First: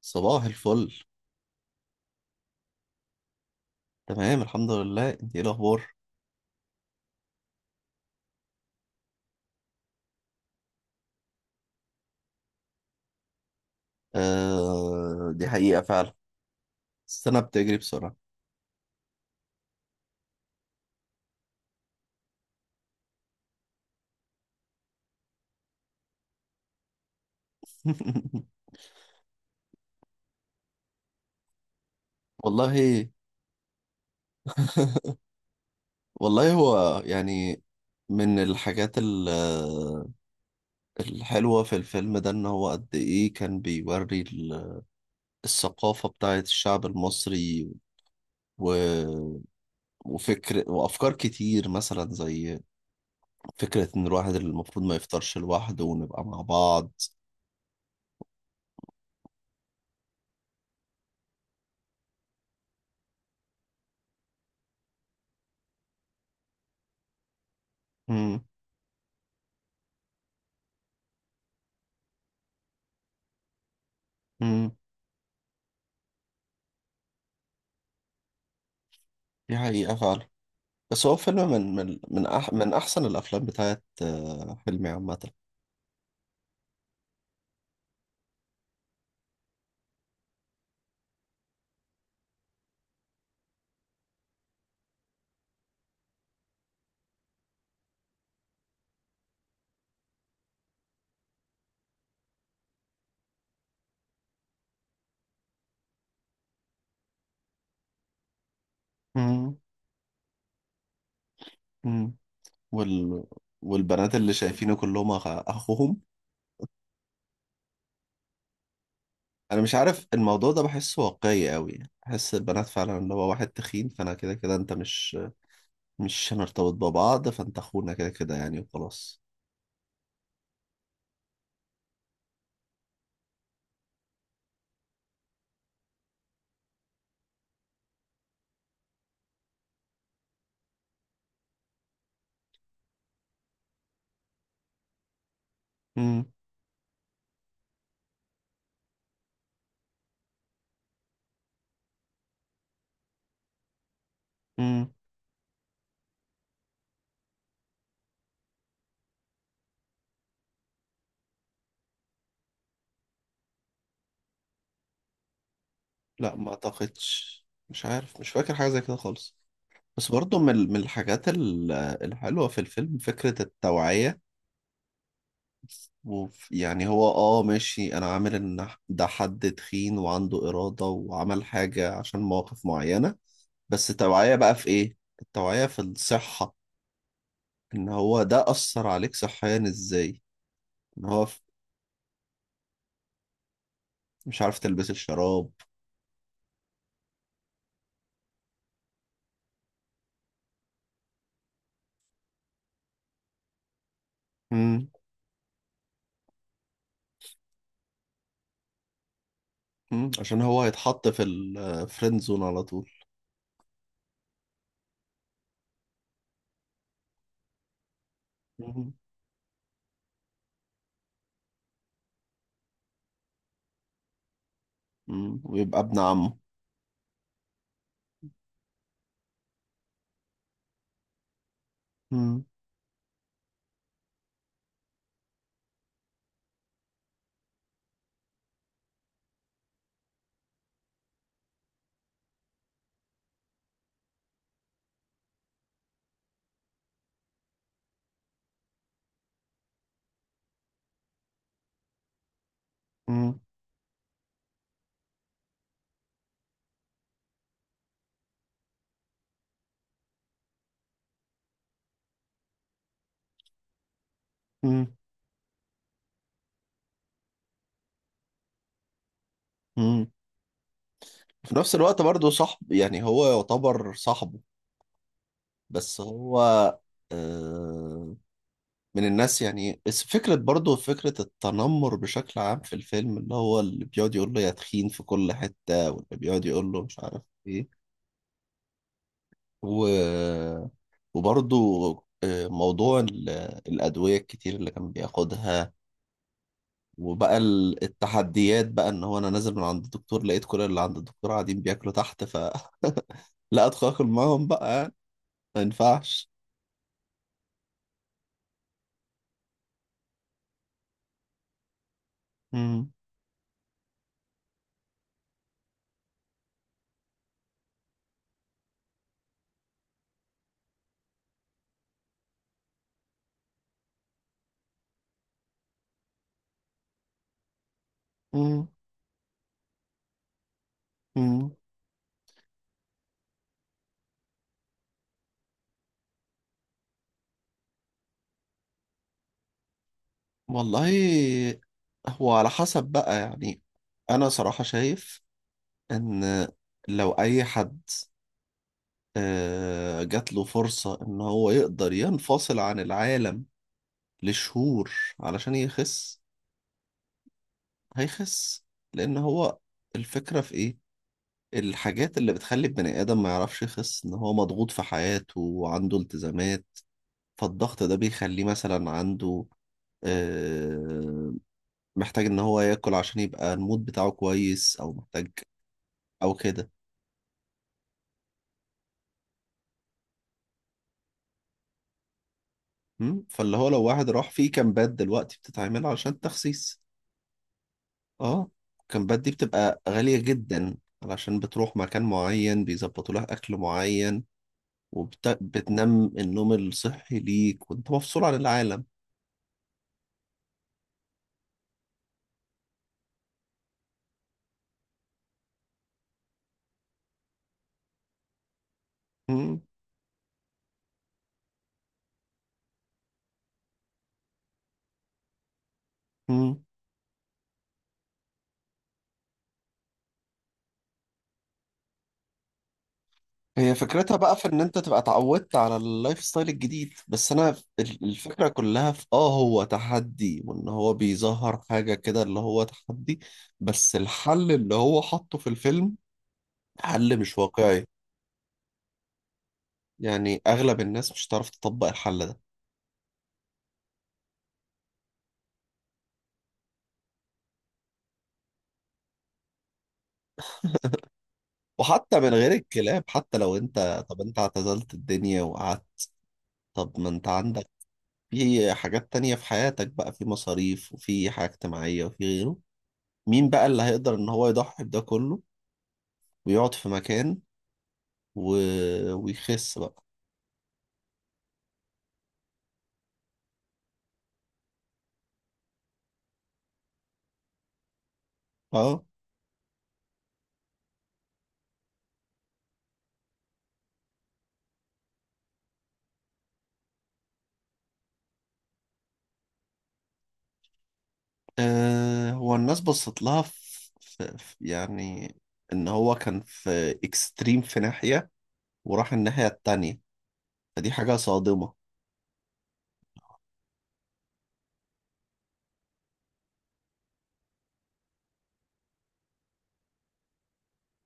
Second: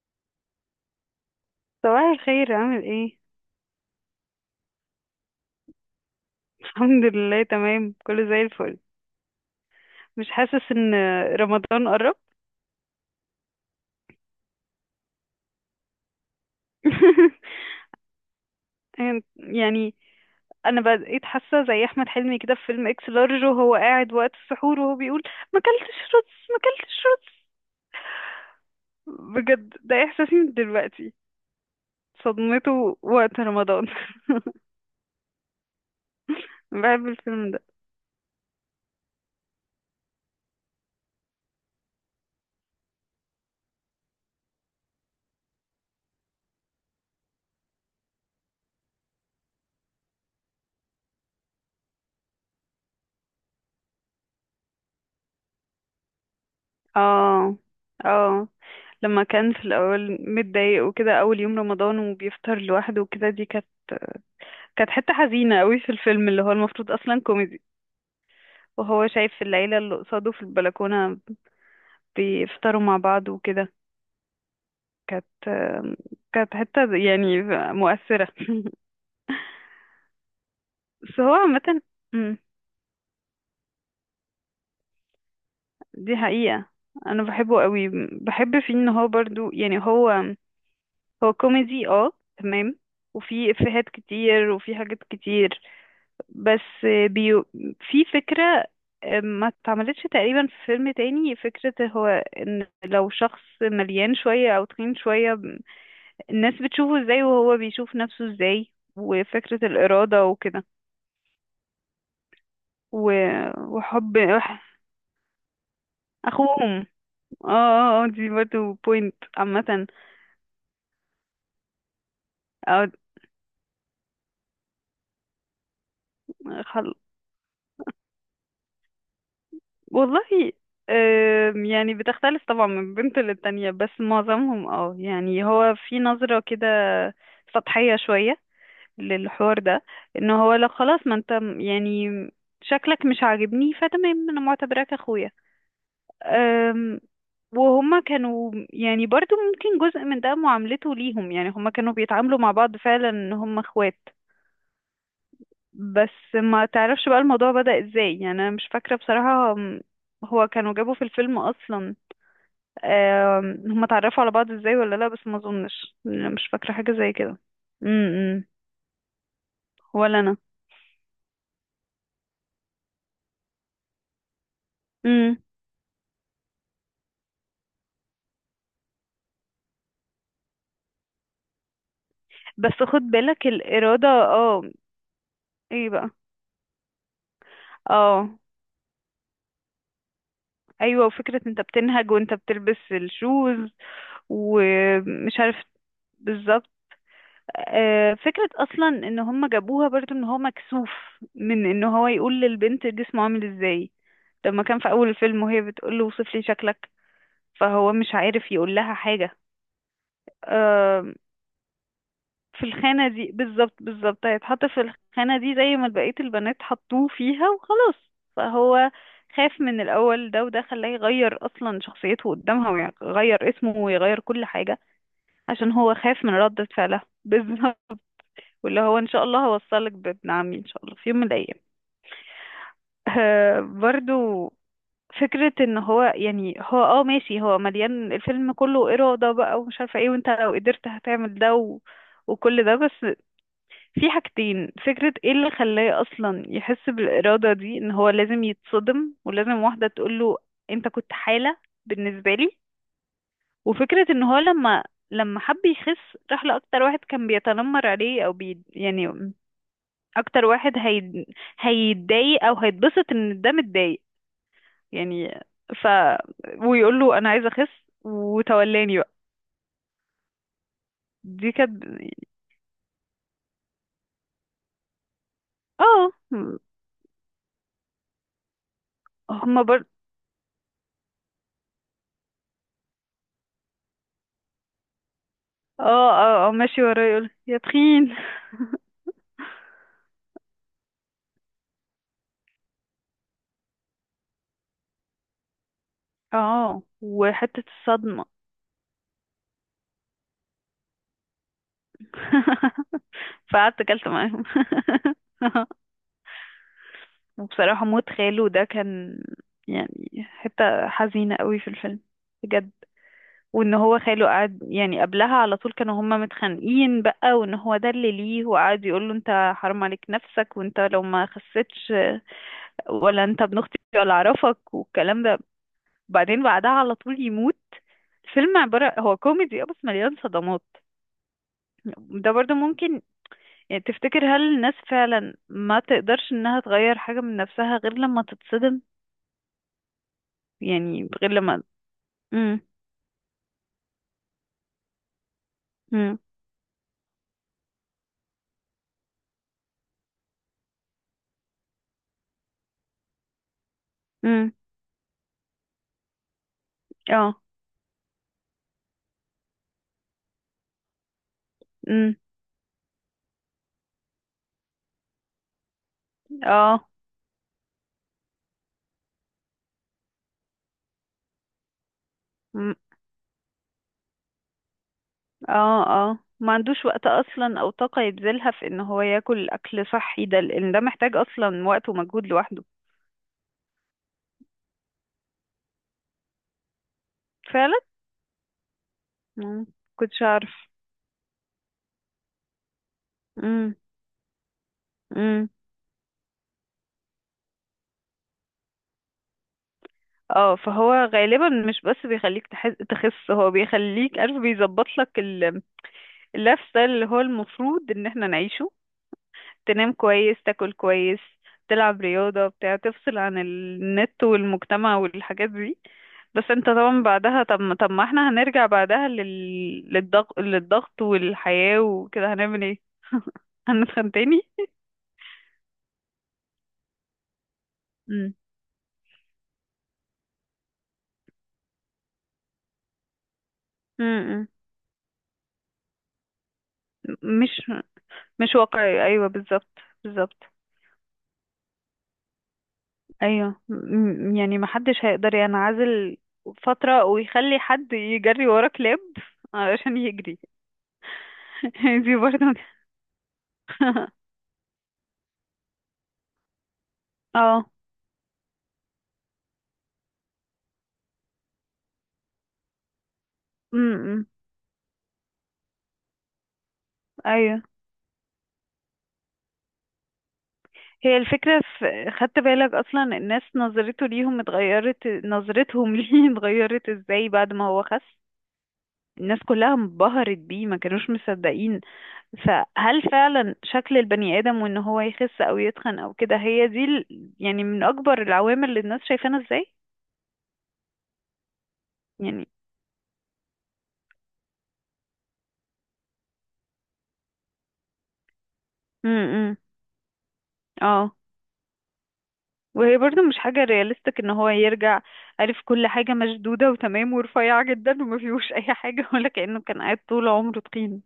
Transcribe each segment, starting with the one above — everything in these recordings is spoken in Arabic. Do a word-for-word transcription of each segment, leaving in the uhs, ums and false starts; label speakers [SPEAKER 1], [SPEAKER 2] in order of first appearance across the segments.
[SPEAKER 1] صباح الفل.
[SPEAKER 2] صباح الخير، عامل ايه؟
[SPEAKER 1] تمام الحمد لله، انت ايه الاخبار؟
[SPEAKER 2] الحمد لله تمام، كله زي الفل. مش حاسس ان رمضان قرب؟
[SPEAKER 1] آه دي حقيقة فعلا. السنة بتجري بسرعة.
[SPEAKER 2] يعني انا بقيت حاسه زي احمد حلمي كده في فيلم اكس لارج، وهو قاعد وقت السحور وهو بيقول: ما اكلتش رز، ما اكلتش رز. بجد ده احساسي من دلوقتي، صدمته
[SPEAKER 1] والله
[SPEAKER 2] وقت رمضان.
[SPEAKER 1] والله هو
[SPEAKER 2] بحب الفيلم ده.
[SPEAKER 1] يعني من الحاجات ال- الحلوة في الفيلم ده ان هو قد ايه كان بيوري ال- الثقافة بتاعة الشعب المصري و... وفكر وافكار كتير، مثلا زي فكرة ان الواحد المفروض ما يفطرش لوحده ونبقى مع بعض.
[SPEAKER 2] اه اه، لما كان في الاول متضايق وكده اول يوم رمضان وبيفطر لوحده وكده، دي كانت كانت حتة حزينة قوي في الفيلم، اللي هو المفروض أصلا كوميدي.
[SPEAKER 1] مم.
[SPEAKER 2] وهو شايف العيلة اللي قصاده في البلكونة بيفطروا مع بعض وكده.
[SPEAKER 1] مم.
[SPEAKER 2] كانت كانت حتة يعني مؤثرة.
[SPEAKER 1] دي حقيقة فعلا. بس هو
[SPEAKER 2] بس هو
[SPEAKER 1] فيلم من
[SPEAKER 2] عامة،
[SPEAKER 1] من من
[SPEAKER 2] مم،
[SPEAKER 1] أح من أحسن الأفلام بتاعت آه، حلمي عامة.
[SPEAKER 2] دي حقيقة. أنا بحبه قوي، بحب فيه إن هو برضو، يعني هو هو كوميدي اه، تمام، وفي إفيهات كتير وفي حاجات كتير، بس بيو في فكرة آه، ما اتعملتش تقريبا في فيلم تاني. فكرة هو ان لو شخص مليان شوية او تخين شوية، الناس بتشوفه ازاي وهو بيشوف نفسه ازاي،
[SPEAKER 1] مم.
[SPEAKER 2] وفكرة الإرادة وكده،
[SPEAKER 1] مم. وال
[SPEAKER 2] و-
[SPEAKER 1] والبنات
[SPEAKER 2] وحب.
[SPEAKER 1] اللي شايفينه كلهم أخ- أخوهم.
[SPEAKER 2] اخوهم. اه اه، آه، دي برضه بوينت
[SPEAKER 1] أنا مش
[SPEAKER 2] عامة.
[SPEAKER 1] عارف الموضوع ده بحسه واقعي قوي. بحس البنات
[SPEAKER 2] آه،
[SPEAKER 1] فعلا، اللي هو واحد تخين فأنا كده كده أنت مش مش هنرتبط
[SPEAKER 2] خل...
[SPEAKER 1] ببعض فأنت أخونا كده كده يعني وخلاص.
[SPEAKER 2] والله، آم، يعني بتختلف طبعا من بنت للتانية، بس معظمهم اه، يعني هو في نظرة كده سطحية شوية للحوار ده، ان هو لو خلاص ما انت م- يعني شكلك مش عاجبني، فتمام انا معتبراك اخويا.
[SPEAKER 1] مم.
[SPEAKER 2] أم، وهما كانوا يعني برضو ممكن جزء من ده معاملته ليهم، يعني هما كانوا بيتعاملوا مع بعض فعلا ان هما اخوات.
[SPEAKER 1] مم.
[SPEAKER 2] بس ما تعرفش بقى الموضوع بدأ ازاي، يعني انا مش فاكرة بصراحة. أم، هو كانوا جابوا في الفيلم اصلا، أم، هما اتعرفوا على بعض ازاي ولا لا؟ بس ما اظنش، أنا
[SPEAKER 1] لا،
[SPEAKER 2] مش
[SPEAKER 1] ما
[SPEAKER 2] فاكرة حاجة زي كده.
[SPEAKER 1] أعتقدش. مش عارف مش
[SPEAKER 2] امم
[SPEAKER 1] فاكر حاجة زي كده خالص. بس
[SPEAKER 2] ولا
[SPEAKER 1] برضه من ال- من الحاجات ال- الحلوة في الفيلم فكرة التوعية،
[SPEAKER 2] انا.
[SPEAKER 1] وف- يعني هو اه ماشي، انا عامل ان ده حد تخين وعنده إرادة وعمل حاجة عشان مواقف
[SPEAKER 2] بس خد
[SPEAKER 1] معينة،
[SPEAKER 2] بالك،
[SPEAKER 1] بس
[SPEAKER 2] الإرادة
[SPEAKER 1] التوعية بقى في
[SPEAKER 2] اه،
[SPEAKER 1] ايه؟ التوعية في
[SPEAKER 2] ايه بقى،
[SPEAKER 1] الصحة، ان هو
[SPEAKER 2] اه
[SPEAKER 1] ده أثر عليك صحيا ازاي؟ ان
[SPEAKER 2] ايوه،
[SPEAKER 1] هو ف-
[SPEAKER 2] وفكرة انت بتنهج وانت بتلبس الشوز
[SPEAKER 1] مش عارف تلبس
[SPEAKER 2] ومش
[SPEAKER 1] الشراب.
[SPEAKER 2] عارف، بالظبط. آه، فكرة اصلا ان هم جابوها برضو، ان هو مكسوف من ان هو يقول للبنت جسمه عامل ازاي، لما كان
[SPEAKER 1] مم.
[SPEAKER 2] في اول الفيلم وهي بتقول له: وصف لي شكلك، فهو مش عارف يقول لها حاجة.
[SPEAKER 1] مم. عشان هو هيتحط
[SPEAKER 2] آه،
[SPEAKER 1] في الفريند زون على
[SPEAKER 2] في
[SPEAKER 1] طول.
[SPEAKER 2] الخانة دي بالظبط، بالظبط هيتحط في الخانة دي زي ما بقية البنات حطوه فيها وخلاص. فهو
[SPEAKER 1] مم.
[SPEAKER 2] خاف من الأول، ده وده خلاه يغير أصلا شخصيته قدامها ويغير اسمه ويغير كل حاجة،
[SPEAKER 1] مم.
[SPEAKER 2] عشان
[SPEAKER 1] ويبقى
[SPEAKER 2] هو
[SPEAKER 1] ابن
[SPEAKER 2] خاف من
[SPEAKER 1] عمه.
[SPEAKER 2] ردة فعلها. بالظبط، واللي هو: إن شاء الله هوصلك بابن عمي إن شاء الله في يوم من الأيام.
[SPEAKER 1] مم.
[SPEAKER 2] آه برضو فكرة ان هو، يعني هو اه ماشي، هو مليان الفيلم كله إرادة بقى ومش عارفة ايه، وانت لو قدرت هتعمل ده و... وكل ده، بس في حاجتين. فكرة ايه اللي خلاه اصلا يحس بالارادة دي؟ ان هو لازم يتصدم، ولازم واحدة تقوله: انت كنت حالة بالنسبة لي.
[SPEAKER 1] مم.
[SPEAKER 2] وفكرة ان هو لما لما حب يخس، راح لأكتر واحد كان بيتنمر عليه او بي، يعني اكتر واحد هي... هيتضايق او هيتبسط ان ده متضايق،
[SPEAKER 1] مم.
[SPEAKER 2] يعني ف ويقول له انا عايزة اخس وتولاني بقى.
[SPEAKER 1] مم.
[SPEAKER 2] دي
[SPEAKER 1] في نفس
[SPEAKER 2] كانت،
[SPEAKER 1] الوقت برضه صاحب، يعني هو يعتبر صاحبه، بس
[SPEAKER 2] اه.
[SPEAKER 1] هو آه من الناس
[SPEAKER 2] هما بر
[SPEAKER 1] يعني. بس فكرة برضه فكرة التنمر بشكل عام في الفيلم، اللي هو اللي بيقعد يقول له يا تخين في كل حتة، واللي
[SPEAKER 2] اه
[SPEAKER 1] بيقعد
[SPEAKER 2] اه اه
[SPEAKER 1] يقول له
[SPEAKER 2] ماشي،
[SPEAKER 1] مش
[SPEAKER 2] ورايا
[SPEAKER 1] عارف
[SPEAKER 2] يقول يا
[SPEAKER 1] ايه،
[SPEAKER 2] تخين.
[SPEAKER 1] و... وبرضه آه، موضوع ال- الأدوية الكتير اللي كان بياخدها،
[SPEAKER 2] اه،
[SPEAKER 1] وبقى
[SPEAKER 2] وحتة
[SPEAKER 1] ال-
[SPEAKER 2] الصدمة.
[SPEAKER 1] التحديات بقى ان هو انا نازل من عند الدكتور لقيت كل اللي عند الدكتور قاعدين بياكلوا تحت ف لا
[SPEAKER 2] فقعدت
[SPEAKER 1] ادخل اكل
[SPEAKER 2] اكلت معاهم.
[SPEAKER 1] معاهم بقى، ما ينفعش.
[SPEAKER 2] وبصراحة موت خاله ده كان يعني حتة حزينة قوي في الفيلم، بجد.
[SPEAKER 1] مم.
[SPEAKER 2] وان هو خاله قعد يعني قبلها على طول كانوا هما متخانقين بقى، وان هو ده اللي ليه، وقعد يقول له: انت حرام عليك نفسك، وانت لو ما خسيتش ولا انت ابن اختي ولا اعرفك والكلام ده. بعدين بعدها على طول يموت. الفيلم
[SPEAKER 1] مم.
[SPEAKER 2] عبارة هو كوميدي اه، بس مليان صدمات.
[SPEAKER 1] مم.
[SPEAKER 2] ده برضو ممكن، يعني تفتكر هل الناس فعلا ما تقدرش انها تغير حاجة من نفسها غير لما تتصدم؟ يعني غير
[SPEAKER 1] والله،
[SPEAKER 2] لما،
[SPEAKER 1] هو على
[SPEAKER 2] امم
[SPEAKER 1] حسب بقى يعني. انا صراحة شايف
[SPEAKER 2] امم،
[SPEAKER 1] ان لو اي حد آه، جات له فرصة ان هو يقدر ينفصل عن العالم
[SPEAKER 2] امم،
[SPEAKER 1] لشهور علشان يخس،
[SPEAKER 2] اه،
[SPEAKER 1] هيخس. لان هو الفكرة في ايه؟
[SPEAKER 2] امم،
[SPEAKER 1] الحاجات اللي بتخلي البني ادم ما يعرفش يخس ان هو مضغوط في حياته وعنده التزامات،
[SPEAKER 2] اه،
[SPEAKER 1] فالضغط ده بيخليه مثلا عنده آه، محتاج ان هو
[SPEAKER 2] مم،
[SPEAKER 1] ياكل عشان يبقى المود بتاعه كويس، او محتاج،
[SPEAKER 2] اه اه.
[SPEAKER 1] او
[SPEAKER 2] ما
[SPEAKER 1] كده.
[SPEAKER 2] عندوش وقت اصلا او طاقة يبذلها في ان هو ياكل اكل صحي، ده لان ده محتاج اصلا وقت ومجهود لوحده.
[SPEAKER 1] مم؟ فاللي هو لو واحد راح في كامبات دلوقتي بتتعمل علشان التخسيس،
[SPEAKER 2] فعلا.
[SPEAKER 1] اه، الكامبات دي
[SPEAKER 2] مم.
[SPEAKER 1] بتبقى غالية
[SPEAKER 2] كنتش اعرف.
[SPEAKER 1] جدا، علشان بتروح مكان معين بيظبطوا لها اكل
[SPEAKER 2] امم
[SPEAKER 1] معين
[SPEAKER 2] امم،
[SPEAKER 1] وبتنام النوم الصحي ليك وانت مفصول عن العالم.
[SPEAKER 2] اه، فهو غالبا مش بس بيخليك تحس تخس، هو بيخليك عارف، بيظبط لك اللايف ستايل اللي هو المفروض ان احنا نعيشه:
[SPEAKER 1] مم؟
[SPEAKER 2] تنام كويس، تاكل كويس، تلعب رياضة بتاع، تفصل عن النت والمجتمع والحاجات دي. بس
[SPEAKER 1] مم؟
[SPEAKER 2] انت طبعا بعدها، طب ما طب ما احنا هنرجع بعدها لل... للضغط، للضغط والحياة وكده، هنعمل ايه؟
[SPEAKER 1] هي
[SPEAKER 2] هنتخن
[SPEAKER 1] فكرتها بقى
[SPEAKER 2] تاني.
[SPEAKER 1] في ان انت تبقى اتعودت على اللايف ستايل الجديد. بس انا ف- ال-
[SPEAKER 2] مم.
[SPEAKER 1] الفكرة كلها في اه هو تحدي، وان هو بيظهر حاجة كده اللي هو تحدي. بس
[SPEAKER 2] مم.
[SPEAKER 1] الحل اللي هو حطه في الفيلم حل مش
[SPEAKER 2] مش
[SPEAKER 1] واقعي،
[SPEAKER 2] مش واقعي، ايوه بالظبط.
[SPEAKER 1] يعني
[SPEAKER 2] بالظبط
[SPEAKER 1] اغلب الناس مش هتعرف تطبق الحل ده.
[SPEAKER 2] ايوه، م- م- يعني محدش هيقدر ينعزل فترة ويخلي حد يجري ورا كلاب علشان يجري. دي
[SPEAKER 1] وحتى من غير
[SPEAKER 2] برضه.
[SPEAKER 1] الكلاب، حتى لو انت طب انت اعتزلت الدنيا وقعدت، طب ما انت
[SPEAKER 2] اه
[SPEAKER 1] عندك في حاجات تانية في حياتك بقى، في مصاريف وفي حاجة اجتماعية وفي غيره. مين بقى
[SPEAKER 2] م-
[SPEAKER 1] اللي هيقدر
[SPEAKER 2] م.
[SPEAKER 1] ان هو يضحي بده كله ويقعد في مكان
[SPEAKER 2] ايوه.
[SPEAKER 1] و... ويخس بقى؟
[SPEAKER 2] هي الفكرة في، خدت بالك أصلا الناس نظرته ليهم اتغيرت، نظرتهم ليه اتغيرت ازاي بعد ما هو خس؟
[SPEAKER 1] اه.
[SPEAKER 2] الناس كلها انبهرت بيه، ما كانوش مصدقين. فهل فعلا شكل البني آدم وإن هو يخس أو يتخن أو كده هي دي ال... يعني من أكبر العوامل اللي الناس شايفانا ازاي؟
[SPEAKER 1] آه،
[SPEAKER 2] يعني.
[SPEAKER 1] هو الناس بصت لها في... في... في يعني ان هو كان في اكستريم في ناحية وراح الناحية
[SPEAKER 2] امم
[SPEAKER 1] التانية، فدي حاجة
[SPEAKER 2] اه،
[SPEAKER 1] صادمة.
[SPEAKER 2] وهي برضو مش حاجة رياليستيك ان هو يرجع، عارف، كل حاجة مشدودة وتمام ورفيعة جدا وما فيهوش اي حاجة، ولا كأنه كان قاعد طول عمره تخين،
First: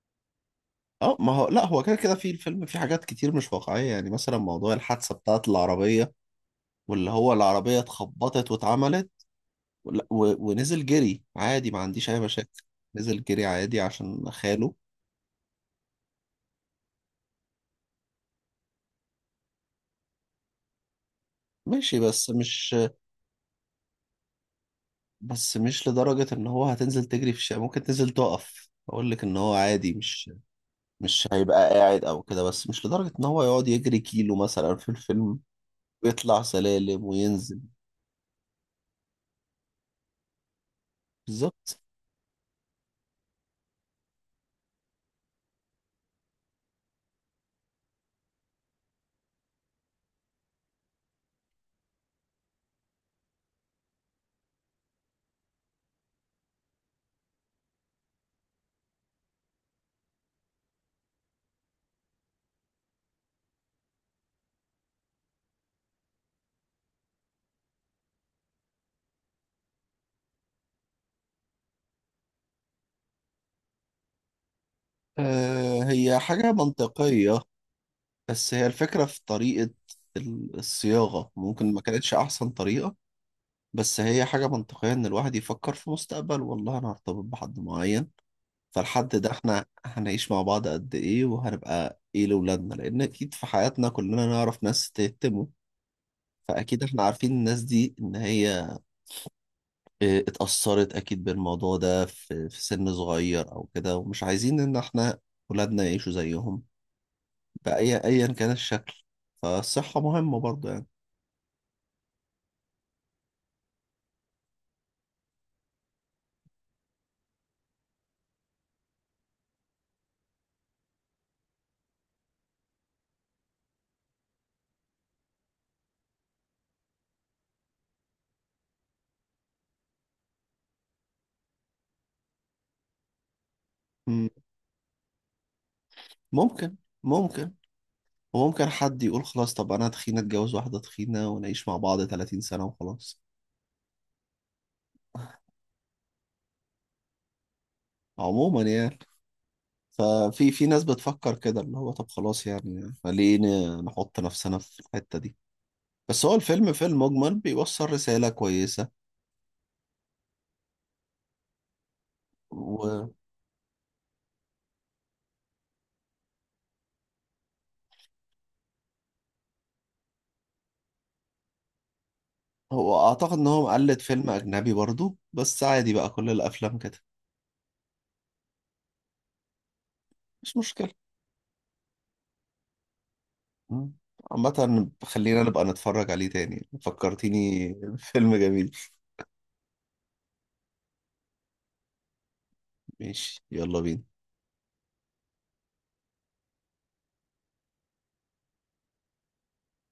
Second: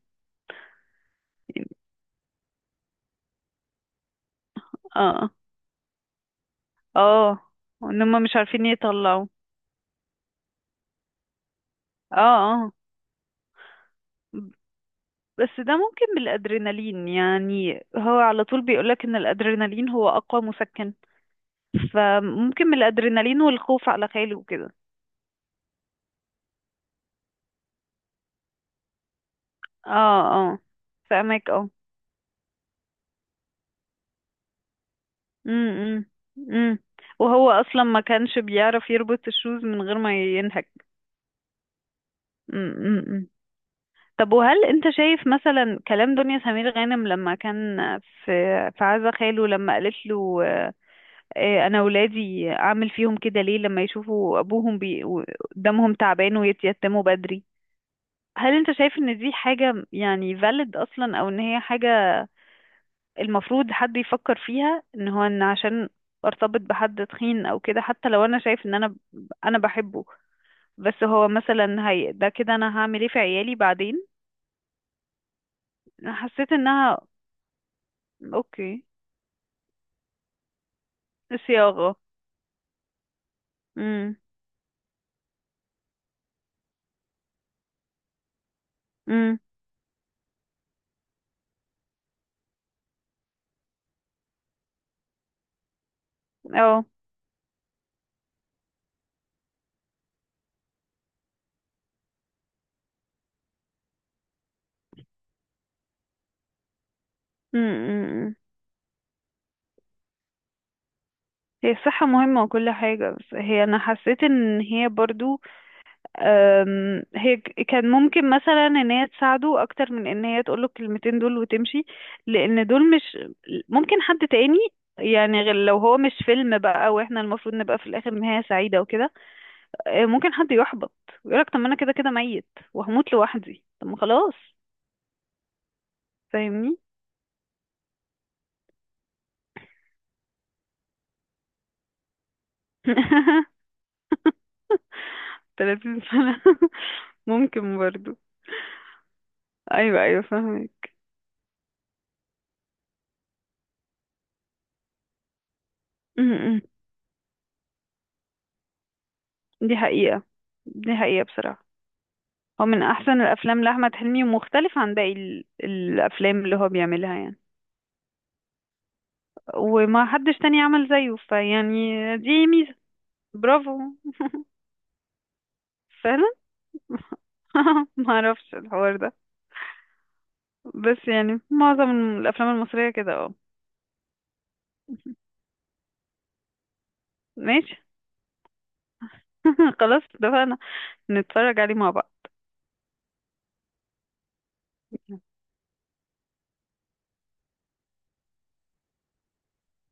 [SPEAKER 1] اه. ما هو لا،
[SPEAKER 2] يعني.
[SPEAKER 1] هو كده كده في الفيلم في حاجات كتير مش واقعية، يعني مثلا موضوع الحادثة
[SPEAKER 2] اه
[SPEAKER 1] بتاعت العربية، واللي هو
[SPEAKER 2] اه،
[SPEAKER 1] العربية
[SPEAKER 2] ان هم مش
[SPEAKER 1] اتخبطت
[SPEAKER 2] عارفين
[SPEAKER 1] واتعملت،
[SPEAKER 2] يطلعوا،
[SPEAKER 1] ولا- و- ونزل جري عادي ما عنديش
[SPEAKER 2] اه
[SPEAKER 1] أي مشاكل.
[SPEAKER 2] اه.
[SPEAKER 1] نزل جري عادي عشان خاله.
[SPEAKER 2] بس ده ممكن بالادرينالين، يعني هو على طول بيقولك ان الادرينالين هو اقوى مسكن،
[SPEAKER 1] ماشي، بس
[SPEAKER 2] فممكن
[SPEAKER 1] مش،
[SPEAKER 2] من الادرينالين والخوف على خاله وكده.
[SPEAKER 1] بس مش لدرجة إن هو هتنزل تجري في الشارع. ممكن تنزل تقف أقول لك إن هو
[SPEAKER 2] اه
[SPEAKER 1] عادي، مش
[SPEAKER 2] اه،
[SPEAKER 1] مش
[SPEAKER 2] فاهمك، اه.
[SPEAKER 1] هيبقى قاعد أو كده، بس مش لدرجة إن هو يقعد يجري كيلو مثلا في الفيلم
[SPEAKER 2] امم امم،
[SPEAKER 1] ويطلع
[SPEAKER 2] إمم،
[SPEAKER 1] سلالم
[SPEAKER 2] وهو
[SPEAKER 1] وينزل.
[SPEAKER 2] اصلا ما كانش بيعرف يربط الشوز من غير ما ينهك.
[SPEAKER 1] بالظبط.
[SPEAKER 2] امم إمم، إمم. طب وهل انت شايف مثلا كلام دنيا سمير غانم لما كان في في عزا خاله، لما قالت له آه، انا ولادي اعمل فيهم كده ليه؟ لما يشوفوا ابوهم بي... و- دمهم تعبان ويتيتموا بدري. هل انت شايف ان دي حاجة يعني valid اصلا، او ان هي حاجة المفروض حد يفكر فيها، ان هو ان عشان ارتبط بحد تخين او كده حتى لو انا شايف ان انا انا بحبه؟ بس هو مثلا هي ده كده انا هعمل ايه في عيالي بعدين؟
[SPEAKER 1] آه، هي
[SPEAKER 2] حسيت
[SPEAKER 1] حاجة
[SPEAKER 2] انها،
[SPEAKER 1] منطقية، بس هي
[SPEAKER 2] اوكي،
[SPEAKER 1] الفكرة في طريقة ال- الصياغة، ممكن ما
[SPEAKER 2] صياغة.
[SPEAKER 1] كانتش أحسن طريقة. بس
[SPEAKER 2] امم
[SPEAKER 1] هي حاجة منطقية إن الواحد يفكر في مستقبل، والله أنا هرتبط بحد معين، فالحد ده
[SPEAKER 2] امم،
[SPEAKER 1] إحنا هنعيش مع بعض قد إيه وهنبقى إيه لأولادنا؟ لأن أكيد في حياتنا كلنا نعرف ناس تهتموا، فأكيد
[SPEAKER 2] اه،
[SPEAKER 1] إحنا عارفين الناس دي إن هي إيه، اتأثرت أكيد بالموضوع ده في في سن صغير أو كده، ومش عايزين إن إحنا ولادنا يعيشوا زيهم، بأي أيا كان الشكل، فالصحة مهمة برضه.
[SPEAKER 2] هي الصحة مهمة وكل حاجة، بس هي أنا حسيت إن هي برضو، أم، هي ك- كان ممكن مثلا إن هي تساعده أكتر من إن هي تقوله الكلمتين دول وتمشي، لأن دول مش، ممكن حد تاني، يعني غير لو هو مش فيلم بقى وإحنا المفروض نبقى في الآخر نهاية سعيدة وكده. أه، ممكن حد يحبط ويقولك طب ما أنا كده كده ميت وهموت لوحدي، طب ما
[SPEAKER 1] يعني
[SPEAKER 2] خلاص.
[SPEAKER 1] ممكن،
[SPEAKER 2] فاهمني.
[SPEAKER 1] ممكن وممكن حد يقول خلاص، طب انا تخينة اتجوز واحدة تخينة ونعيش مع بعض ثلاثين سنة وخلاص.
[SPEAKER 2] تلاتين سنة. ممكن برضو.
[SPEAKER 1] عموما يعني،
[SPEAKER 2] أيوه أيوه،
[SPEAKER 1] ففي في ناس
[SPEAKER 2] فاهمك.
[SPEAKER 1] بتفكر كده، اللي هو طب خلاص يعني ليه ن- نحط نفسنا في الحتة دي؟ بس هو الفيلم في المجمل بيوصل رسالة كويسة.
[SPEAKER 2] دي حقيقة، دي حقيقة بصراحة. هو من
[SPEAKER 1] وهو
[SPEAKER 2] أحسن الأفلام لأحمد حلمي، ومختلف عن باقي ال- الأفلام اللي هو بيعملها يعني، وما حدش تاني عمل زيه، فيعني دي ميزة.
[SPEAKER 1] اعتقد ان هو
[SPEAKER 2] برافو،
[SPEAKER 1] مقلد فيلم اجنبي برضو، بس عادي بقى، كل
[SPEAKER 2] فعلا.
[SPEAKER 1] الافلام كده.
[SPEAKER 2] ما اعرفش الحوار ده.
[SPEAKER 1] مش مشكلة.
[SPEAKER 2] بس يعني معظم الأفلام المصرية كده اه.
[SPEAKER 1] مم. عامة خلينا نبقى نتفرج عليه تاني، فكرتيني.
[SPEAKER 2] ماشي.
[SPEAKER 1] فيلم جميل.
[SPEAKER 2] خلاص اتفقنا، نتفرج عليه مع بعض.
[SPEAKER 1] ماشي، يلا بينا.